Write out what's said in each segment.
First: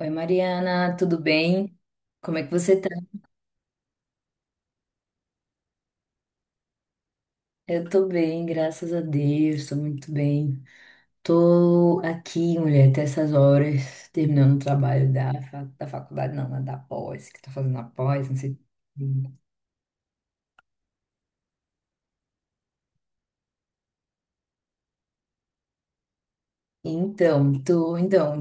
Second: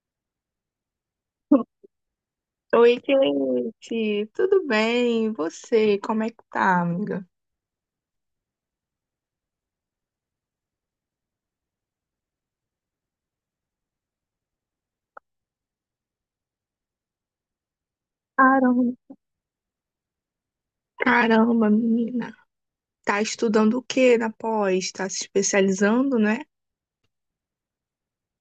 Oi, Mariana, tudo bem? Como é que você tá? Oi, Cleide, tudo bem? E você, como é que tá, amiga? Eu tô bem, graças a Deus, tô muito bem. Tô aqui, mulher, até essas horas, terminando o trabalho da, fa- da faculdade, não, né, da pós, que tá fazendo a pós, não sei. Caramba, caramba, menina. Tá estudando o que na pós? Tá se especializando, né? Então, tô, então,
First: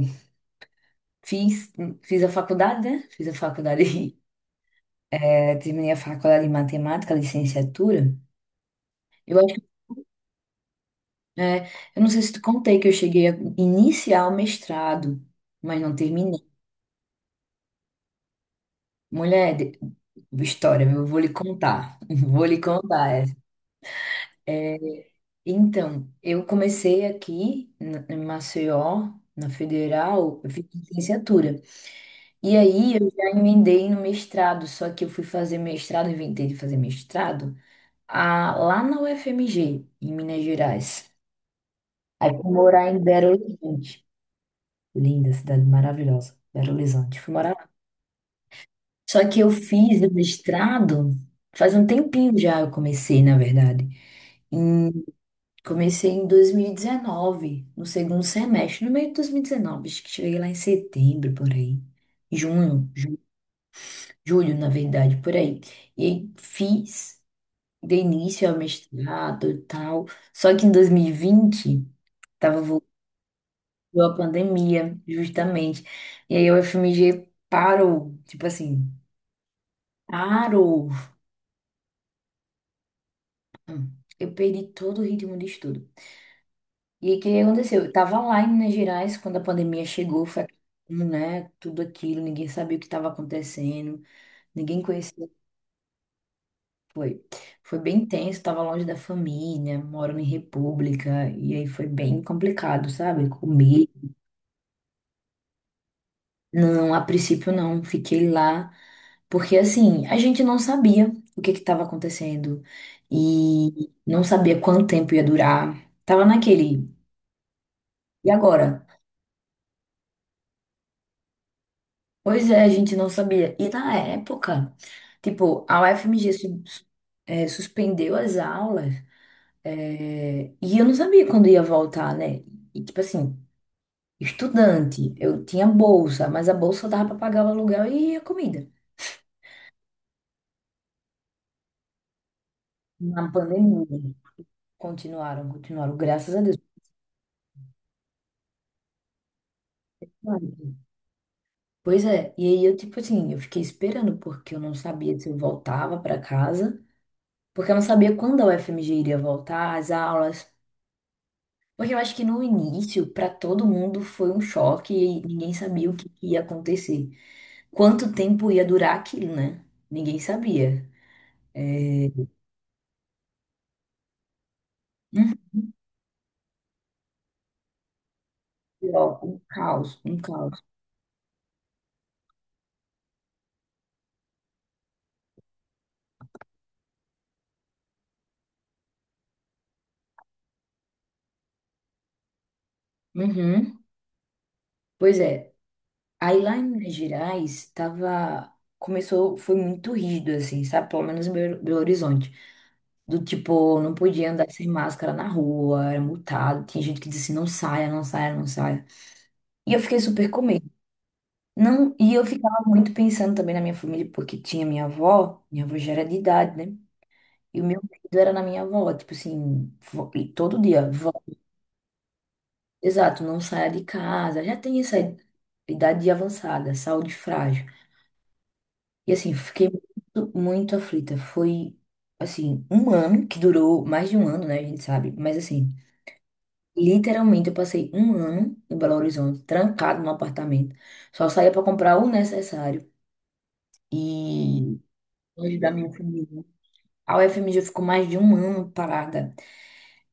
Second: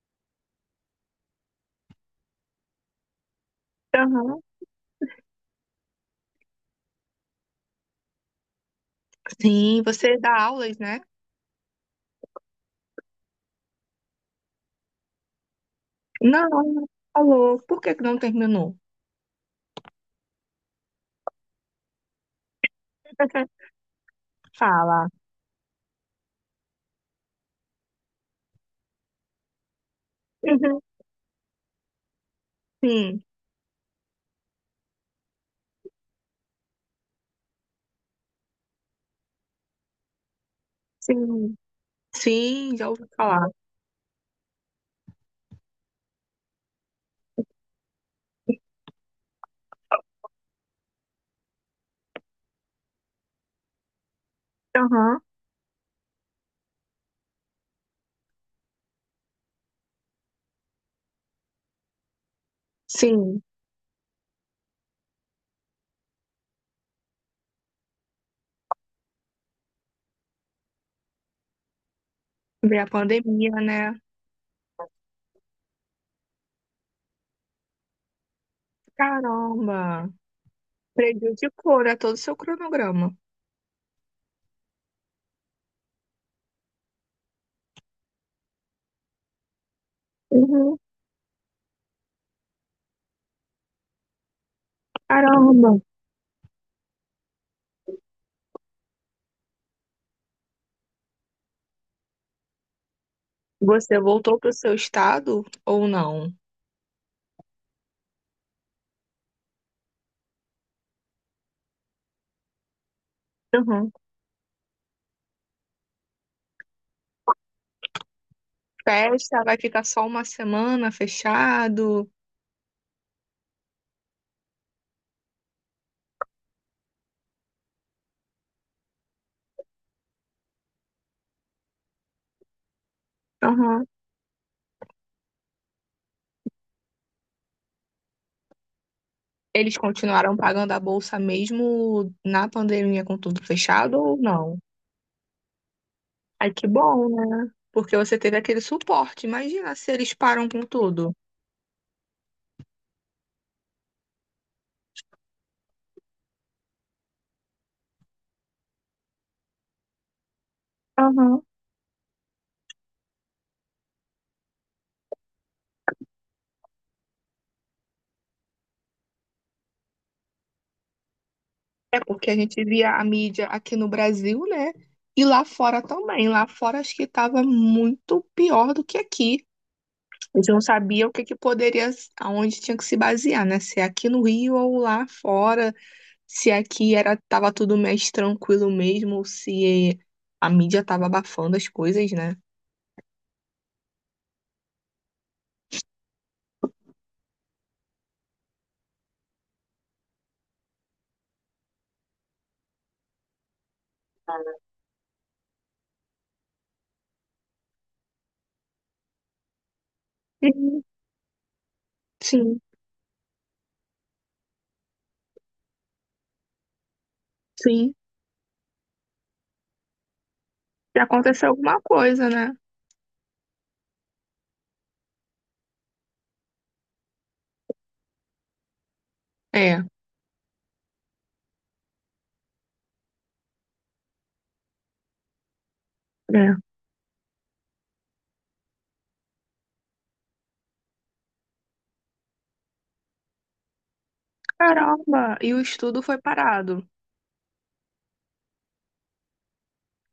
fiz, fiz a faculdade, né? Fiz a faculdade, Aham. é, terminei a faculdade de matemática, licenciatura. Eu acho, Sim, você dá aulas, né? é, eu não sei se te contei que eu cheguei a iniciar o mestrado, mas não terminei. Não, falou. Por que que não terminou? Mulher, de- história, eu vou lhe contar. Vou lhe contar. Essa. É, Fala. então, eu comecei aqui na- em Maceió, na Federal, eu fiz Uhum. licenciatura. E aí eu Sim, já emendei no mestrado, só que eu fui fazer mestrado, inventei de fazer mestrado, a- lá na UFMG, em Minas Gerais. sim. Aí fui Sim, morar já em ouvi Belo falar. Horizonte. Linda cidade maravilhosa, Belo Horizonte. Fui morar. Só que eu fiz o mestrado faz um tempinho já, eu comecei, na verdade. Em- Aham. comecei em 2019, no segundo semestre, no meio de 2019, acho que cheguei lá em setembro, por aí. Junho, ju- Sim, julho, na verdade, por aí. E aí fiz, dei início ao mestrado e tal. Só que em 2020, tava veio a voltando pandemia, né? a pandemia, justamente. E aí o FMG parou, tipo assim, Caramba, parou. prejudicou, né, todo o seu cronograma. Hum, Eu perdi todo o ritmo de estudo. E aí, o que aconteceu? Eu tava lá em Minas Gerais quando a pandemia chegou, foi, Uhum. aquilo, né, tudo aquilo, ninguém sabia o que estava acontecendo, ninguém conhecia. Caramba. Foi, foi bem tenso, tava longe da família, morando em república, e aí foi bem complicado, sabe? Comer. Você voltou para o seu estado ou não? Não, a princípio não, fiquei lá, porque assim, a gente não sabia o que que estava acontecendo e Aham. não sabia quanto tempo ia durar. Tava naquele, e agora? Festa, vai ficar só uma semana fechado? Pois é, a gente não sabia. E na época, tipo, a UFMG su- suspendeu as aulas, e eu não sabia quando ia voltar, né? E, tipo assim, Aham. estudante, eu tinha bolsa, mas a bolsa dava para pagar o aluguel e a comida. Eles continuaram pagando a bolsa mesmo na pandemia com Na tudo pandemia, fechado ou não? Continuaram, graças a Ai, Deus. que bom, né? Porque você teve aquele suporte. Imagina se eles param com tudo. Pois é, e aí eu, tipo assim, eu fiquei esperando, porque eu não sabia se eu voltava para casa, porque eu não sabia quando a UFMG iria voltar, as aulas. Aham. Porque eu acho que no início, para todo mundo, foi um choque e ninguém sabia o que ia acontecer. Quanto tempo ia durar aquilo, né? Ninguém sabia. É porque a gente via a mídia aqui no Brasil, né? E Uhum. lá fora também. Lá fora acho que estava muito pior do que Ó, um aqui. caos, um Eles não caos. sabiam o que que poderia, aonde tinha que se basear, né? Se é aqui no Rio ou lá fora, se aqui era tava tudo mais tranquilo mesmo, ou se a mídia tava abafando as coisas, né? Uhum. Pois é. Aí lá em Minas Gerais, tava... Começou, foi muito rígido, assim, sabe? Pelo menos em Belo Horizonte. Do tipo, não podia andar sem máscara na rua, era multado. Tinha gente que dizia assim, não saia, não saia, não saia. E eu fiquei super com medo. Sim, Não, e eu sim, ficava muito pensando também na minha família, porque tinha minha avó já era de idade, né? E o meu sim. medo era na minha avó, tipo assim, vó- e todo dia, Se vó, aconteceu alguma coisa, né? exato, não saia de casa, já tem essa idade avançada, saúde frágil. E assim, fiquei É, muito, muito aflita. Foi, assim, um ano, que durou mais de um ano, né? A gente sabe, mas assim, é. literalmente eu passei um ano em Belo Horizonte, trancado num apartamento, só saía para comprar o necessário. E Caramba, e longe o da minha estudo foi família. parado. A UFMG ficou mais de um ano parada.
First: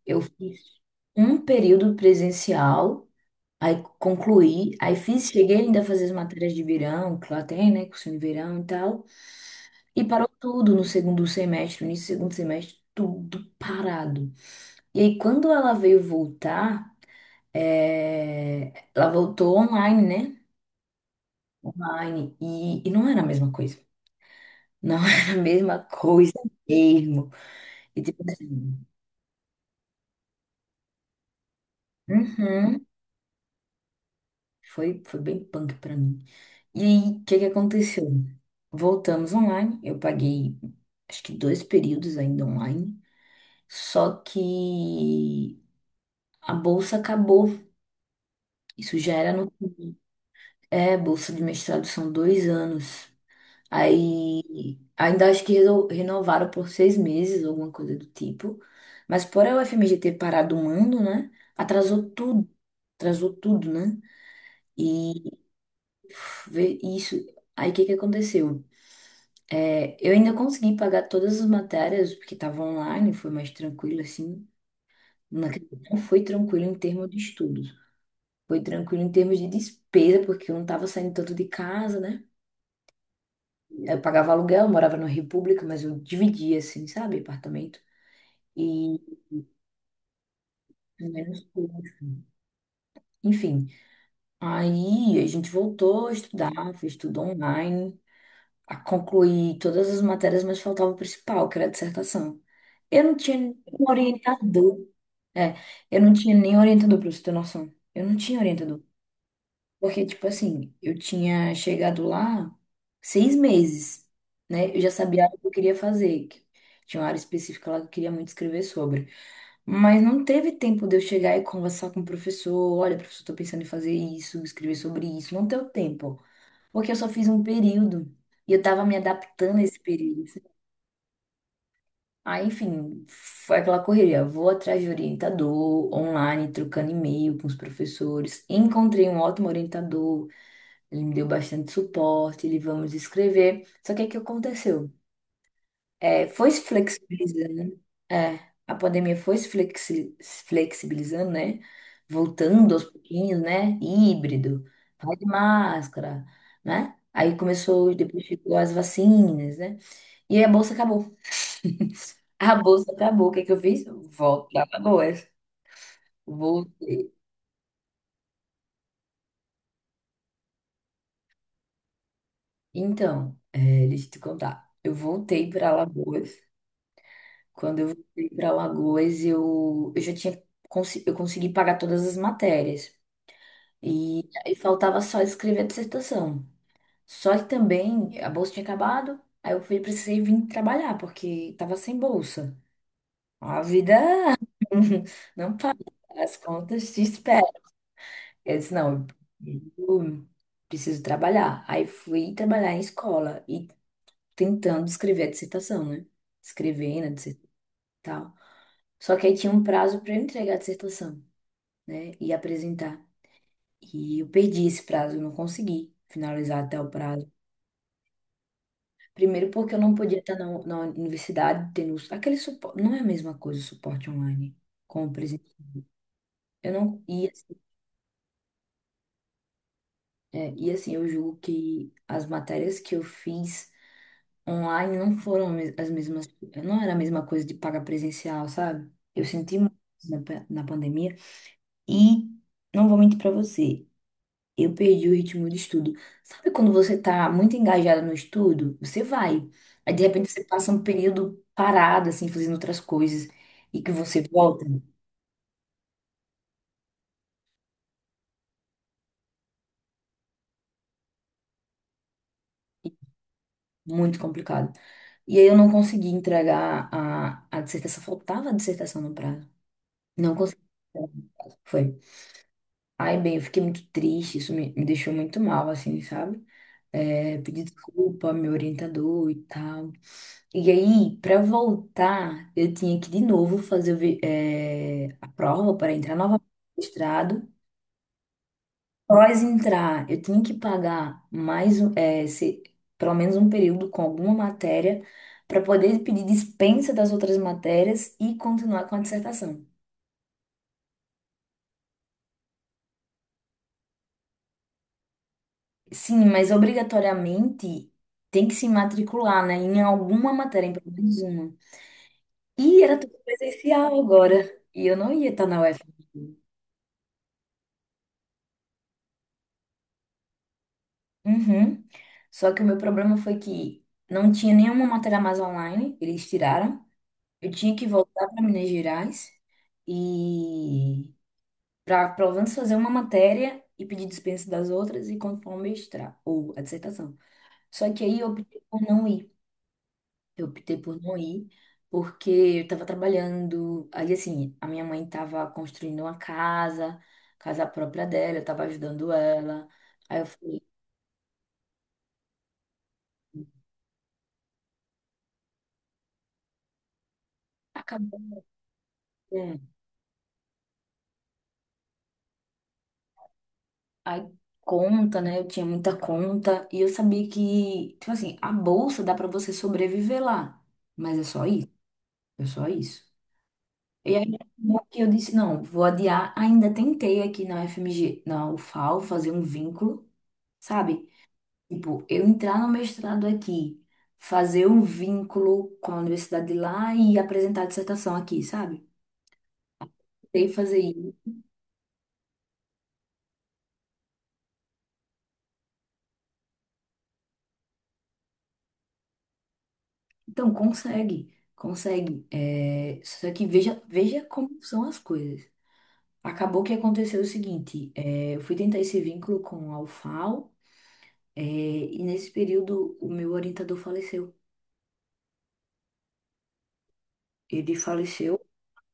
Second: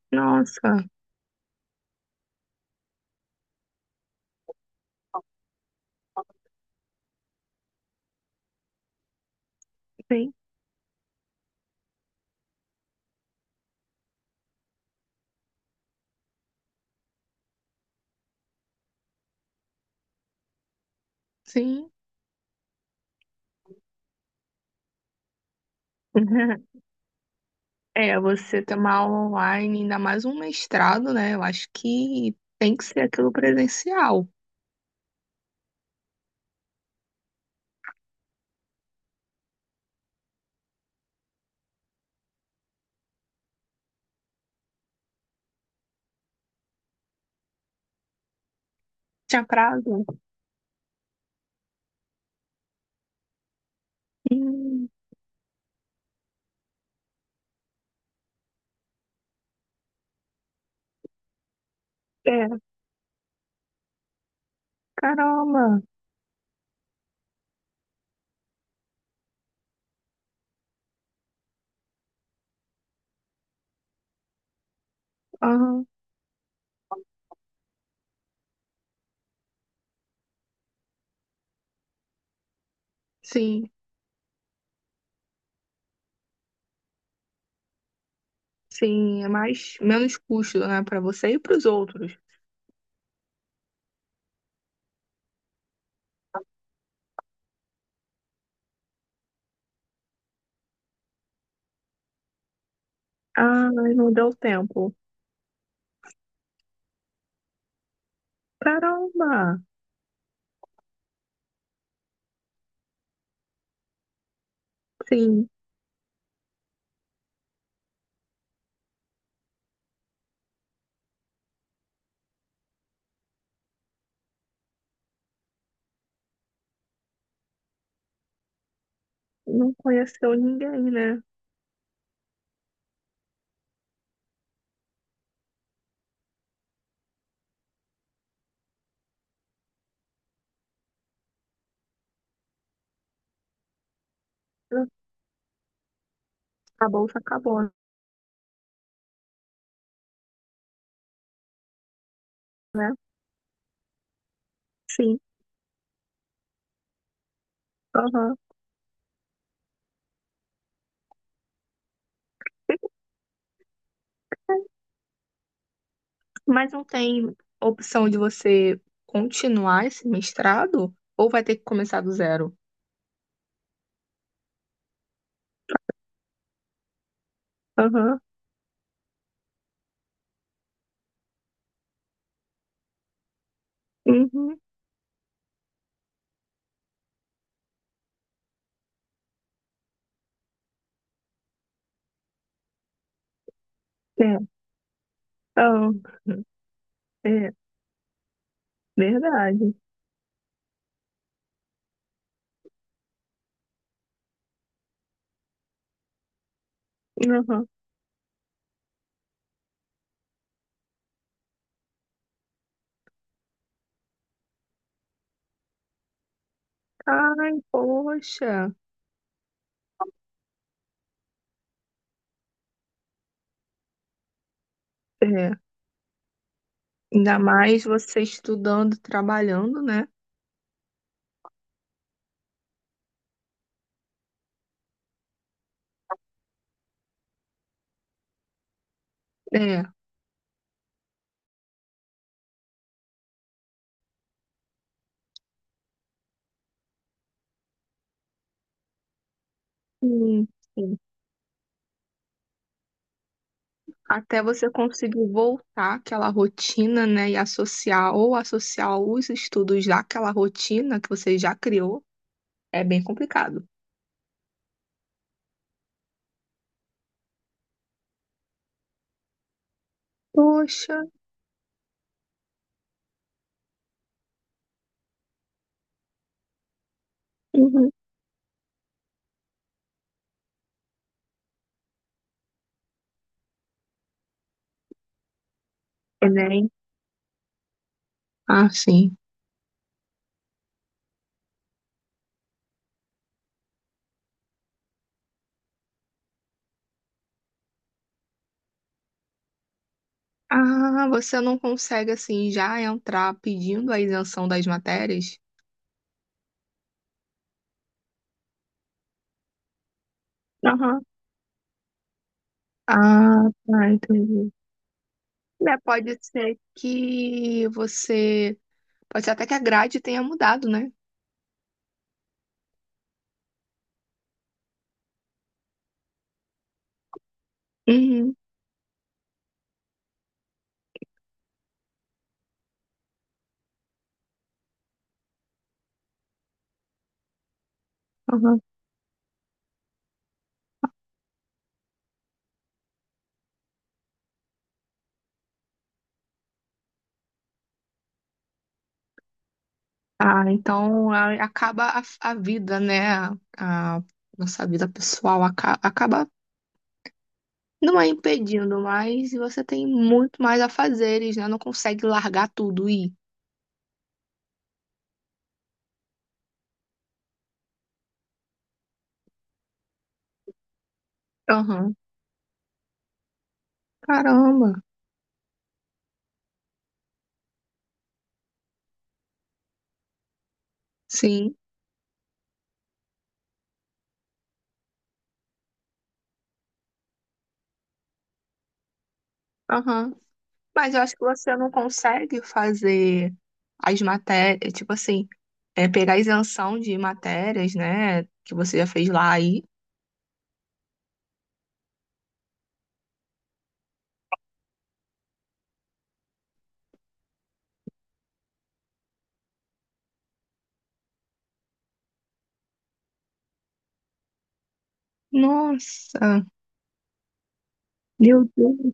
Eu fiz Nossa, um período presencial, aí concluí, aí fiz, cheguei ainda a fazer as matérias de verão, que lá tem, né, cursinho de verão e tal, e parou sim, tudo no segundo semestre, no início do segundo semestre, tudo parado. E aí, quando ela veio voltar, é, ela voltou online, né? sim. Online, e, não era a mesma coisa. Não era a mesma coisa mesmo. E É, tipo você ter assim, uma aula online, ainda mais um mestrado, né? Eu acho que tem que uhum. ser aquilo presencial. Foi bem punk pra mim. E aí, o que que aconteceu? Voltamos online, eu paguei acho que dois períodos ainda online, só que a bolsa acabou. Isso já era Tinha no. prazo? É, bolsa de mestrado são 2 anos. Aí Hum. ainda acho que reno- renovaram por 6 meses, alguma coisa do tipo. Mas por a UFMG ter parado um ano, né? Atrasou É, tudo. Atrasou tudo, né? E caramba. uf, vê isso. Aí o que que aconteceu? É, eu ainda consegui pagar todas as matérias, porque estava online, foi mais tranquilo, assim. Não Aham. não foi tranquilo em termos de estudos. Foi tranquilo em termos de despesa, porque eu não estava saindo tanto de casa, né? Sim, Eu pagava aluguel, eu morava na República, mas eu dividia, assim, sabe? Apartamento. E sim, é mais menos custo, né, para você e menos para os custo. outros. Enfim, aí a gente voltou a estudar, fez tudo online, a concluir todas as matérias, mas faltava o principal, que era a dissertação. Eu não tinha um Ah, não deu orientador. tempo. É, eu não tinha nem orientador, pra você ter noção. Eu não tinha orientador. Caramba. Porque, tipo assim, eu tinha chegado lá 6 meses, né? Eu já sabia o que Sim, eu queria fazer. Que tinha uma área específica lá que eu queria muito escrever sobre. Mas não teve tempo de eu chegar e conversar com o professor. Olha, professor, tô pensando em fazer isso, escrever sobre isso. Não deu tempo. Porque eu só fiz um período. E eu tava me adaptando a não esse período. conheceu ninguém, né? Aí, enfim, foi aquela correria. Vou atrás de orientador, online, trocando e-mail com os professores. Encontrei um ótimo orientador, ele me deu bastante suporte, ele vamos escrever. Só que o que aconteceu? É, foi se A bolsa acabou, flexibilizando, é, a pandemia foi se flexi- se flexibilizando, né? Voltando aos né? pouquinhos, né? Híbrido, vai Sim. de máscara, né? Aí começou, depois Aham. chegou as vacinas, né? E a bolsa acabou. A bolsa acabou. O que é que eu fiz? Volto para Alagoas. Vou... Mas não tem opção de você continuar esse mestrado ou vai ter que começar do zero? Então, é, deixa eu te contar. Eu voltei para Alagoas. Quando eu Aham. voltei para Alagoas, eu já tinha consi- eu consegui pagar todas as matérias. E aí Uhum. faltava só escrever a dissertação. Só que também a bolsa tinha acabado. Aí eu fui, precisei vir trabalhar, porque estava sem bolsa. A vida É. não para. Ah, As contas te esperam. é Eu disse, não, verdade. eu preciso trabalhar. Aí fui trabalhar em escola e tentando escrever a dissertação, né? Escrevendo a dissertação. Aham. E tal. Só que aí tinha um prazo para eu entregar a dissertação, né? E apresentar. E eu perdi esse prazo, eu não consegui finalizar até o prazo. Ai, poxa. Primeiro porque eu não podia estar na universidade tendo aquele suporte. Não é a mesma coisa o suporte online com o presencial. É. Eu não, e, Ainda assim, mais você estudando, trabalhando, né? é, e assim, eu julgo que as matérias que eu fiz online não foram me- as mesmas, não era a mesma coisa de pagar presencial, sabe? Eu senti muito É. na, pa- na pandemia e não vou mentir pra você, eu perdi o ritmo de estudo. Sabe quando você tá muito engajado no estudo, você vai. Aí de repente você Sim, passa um sim. período parado assim, fazendo outras coisas e que você Até volta, você conseguir voltar àquela rotina, né? E associar ou associar os estudos daquela rotina que você já criou, é bem complicado. muito complicado. E aí eu não consegui entregar a dissertação, faltava a dissertação no prazo. Não consegui. Poxa, Foi. Ai, bem, eu fiquei muito triste, isso me deixou muito mal, assim, sabe? É, pedi uhum. desculpa ao meu orientador e tal. E aí, pra voltar, eu tinha que de novo fazer o vi- é, a prova para entrar novamente Enem. no mestrado. Ah, sim. Após entrar, eu tinha que pagar mais, um- é, se- pelo menos um período com alguma matéria para poder pedir dispensa das outras matérias e continuar com a dissertação. Ah, você não consegue assim já entrar pedindo a isenção das matérias? Sim, mas obrigatoriamente tem que se matricular, né? Em alguma matéria, em pelo Aham. menos uma. E era tudo Ah, presencial tá, agora. entendi. E eu não ia estar na Né, UFRJ. Pode ser até que a grade tenha mudado, né? Uhum. Só que o meu problema foi que não tinha nenhuma matéria mais online, eles tiraram. Eu tinha que voltar Uhum, para Minas Gerais e para pelo menos fazer uma matéria e pedir dispensa das outras e conforme o mestrado ou a dissertação. Só que aí eu optei uhum. por não ir. Eu optei por não ir, porque eu estava trabalhando. Aí, assim, a minha mãe estava construindo uma casa, casa própria dela, eu estava ajudando ela. Aí eu Ah, falei, então acaba a vida, né? A nossa vida pessoal acaba, não é acabou. impedindo, mas Né? você tem muito mais a fazeres, né? Não consegue largar tudo e. Aí, conta, né? Eu tinha muita conta. E eu sabia que, tipo assim, a bolsa dá para você sobreviver lá. Mas é só isso, Aham. é só isso. E aí, Caramba. acabou que eu disse, não, vou adiar. Ainda tentei aqui na FMG, na UFAL, fazer um vínculo, sabe? Sim. Tipo, eu entrar no mestrado aqui, fazer um vínculo com a universidade de lá e apresentar a dissertação aqui, sabe? Aham. Tem que fazer Mas eu isso. acho que você não consegue fazer as matérias, tipo assim, é, pegar a isenção de matérias, né? Que você já fez lá aí. Então, consegue, consegue. É, só que veja, veja como são as coisas. Acabou que aconteceu o seguinte, é, eu fui tentar esse vínculo com a UFAL, é, e nesse período o meu orientador faleceu. Nossa, Ele faleceu, meu Deus.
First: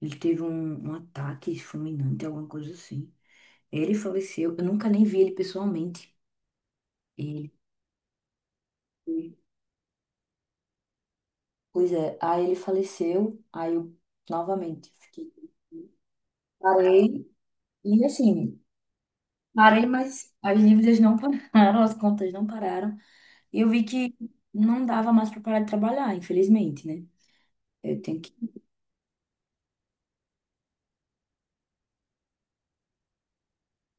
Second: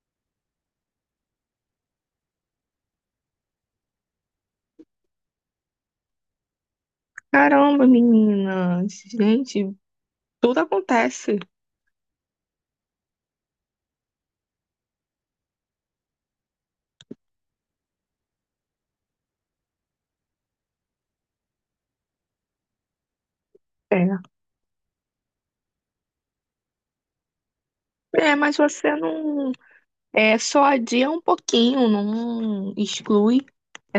ele teve um ataque fulminante, alguma coisa assim. Ele faleceu, eu nunca nem vi ele pessoalmente. Ele. Caramba, menina. Gente, tudo acontece. Pois é, aí ele faleceu, aí eu novamente fiquei. Parei, e assim, parei, mas as dívidas não pararam, as contas não pararam. E eu vi que É. não dava mais para parar de trabalhar, infelizmente, né? Eu tenho que. É, mas você não. É, só adia um pouquinho, não exclui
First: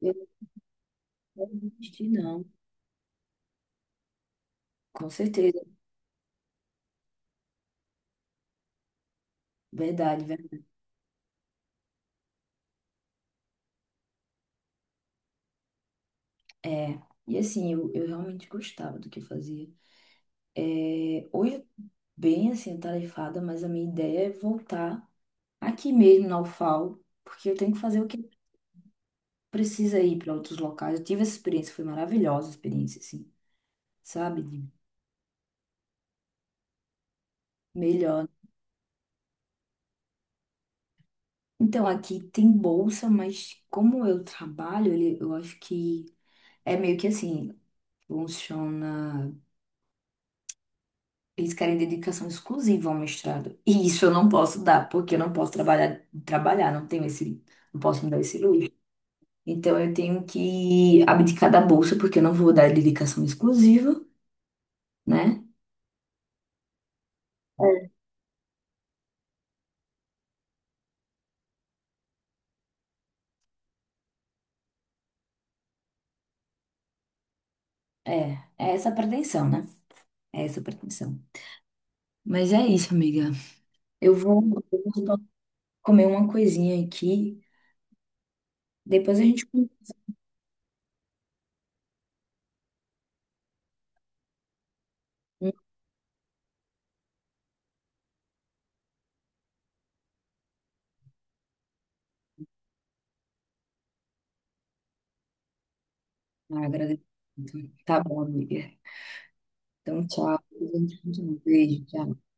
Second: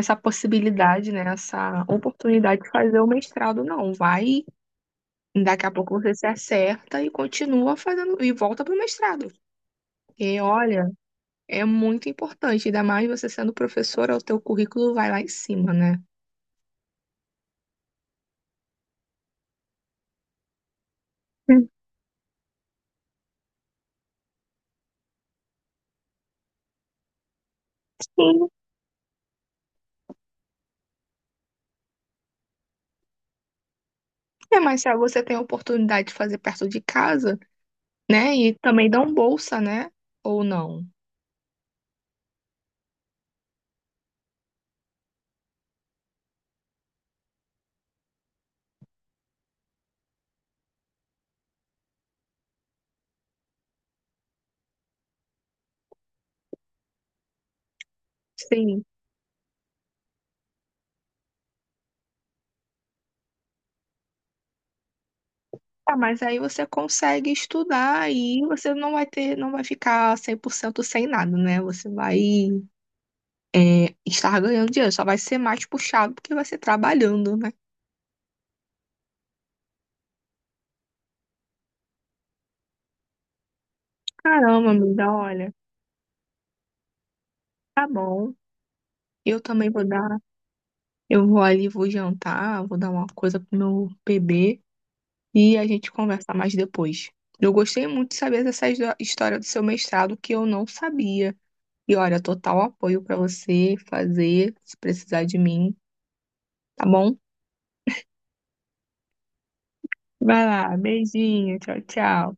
Eu não possibilidade, né? quero Essa desistir, não. oportunidade de fazer o mestrado, não. Vai, Com certeza, daqui a pouco você se acerta e continua fazendo, e volta pro mestrado. verdade, E verdade. olha, é muito importante, ainda mais você sendo professora, o teu currículo vai lá em cima, né? É, e assim, eu realmente gostava do que eu fazia. É, hoje, eu tô Hum. bem assim, atarefada, mas a minha ideia é voltar aqui mesmo na UFAL, porque eu tenho que fazer o que Sim. precisa ir para outros locais. Eu tive essa experiência, foi maravilhosa a experiência, assim, sabe? É, De mas se você tem a oportunidade de fazer perto de casa. melhor. Né? E também dão bolsa, né? Ou não? Então, aqui tem bolsa, mas como eu trabalho, ele- eu acho que é meio que assim, funciona. Eles querem dedicação exclusiva ao mestrado. E isso eu não posso dar, porque eu não posso trabalhar, não tenho esse, não posso me dar esse luxo. Sim. Então, eu tenho que abdicar da bolsa, porque eu não vou dar dedicação exclusiva, né? Ah, mas aí você consegue estudar e você não vai ter, não vai ficar 100% sem nada, né? Você vai é, estar ganhando dinheiro, só vai ser mais puxado porque vai ser trabalhando, né? É, é essa a pretensão, né? É essa a pretensão. Mas é isso, amiga. Eu vou, Caramba, eu vou amiga, só olha, comer uma coisinha aqui. tá bom. Depois a Eu gente continua. também vou dar, eu vou ali, vou jantar, vou dar uma coisa pro meu bebê e a gente conversa mais depois. Eu gostei muito de saber dessa história do seu mestrado que eu não sabia. E olha, total apoio pra você fazer, se precisar de mim, Ah, tá agradeço bom? muito. Tá bom, amiga. Então, tchau. Vai Depois lá, a gente continua. beijinho, tchau, Beijo, tchau. tchau.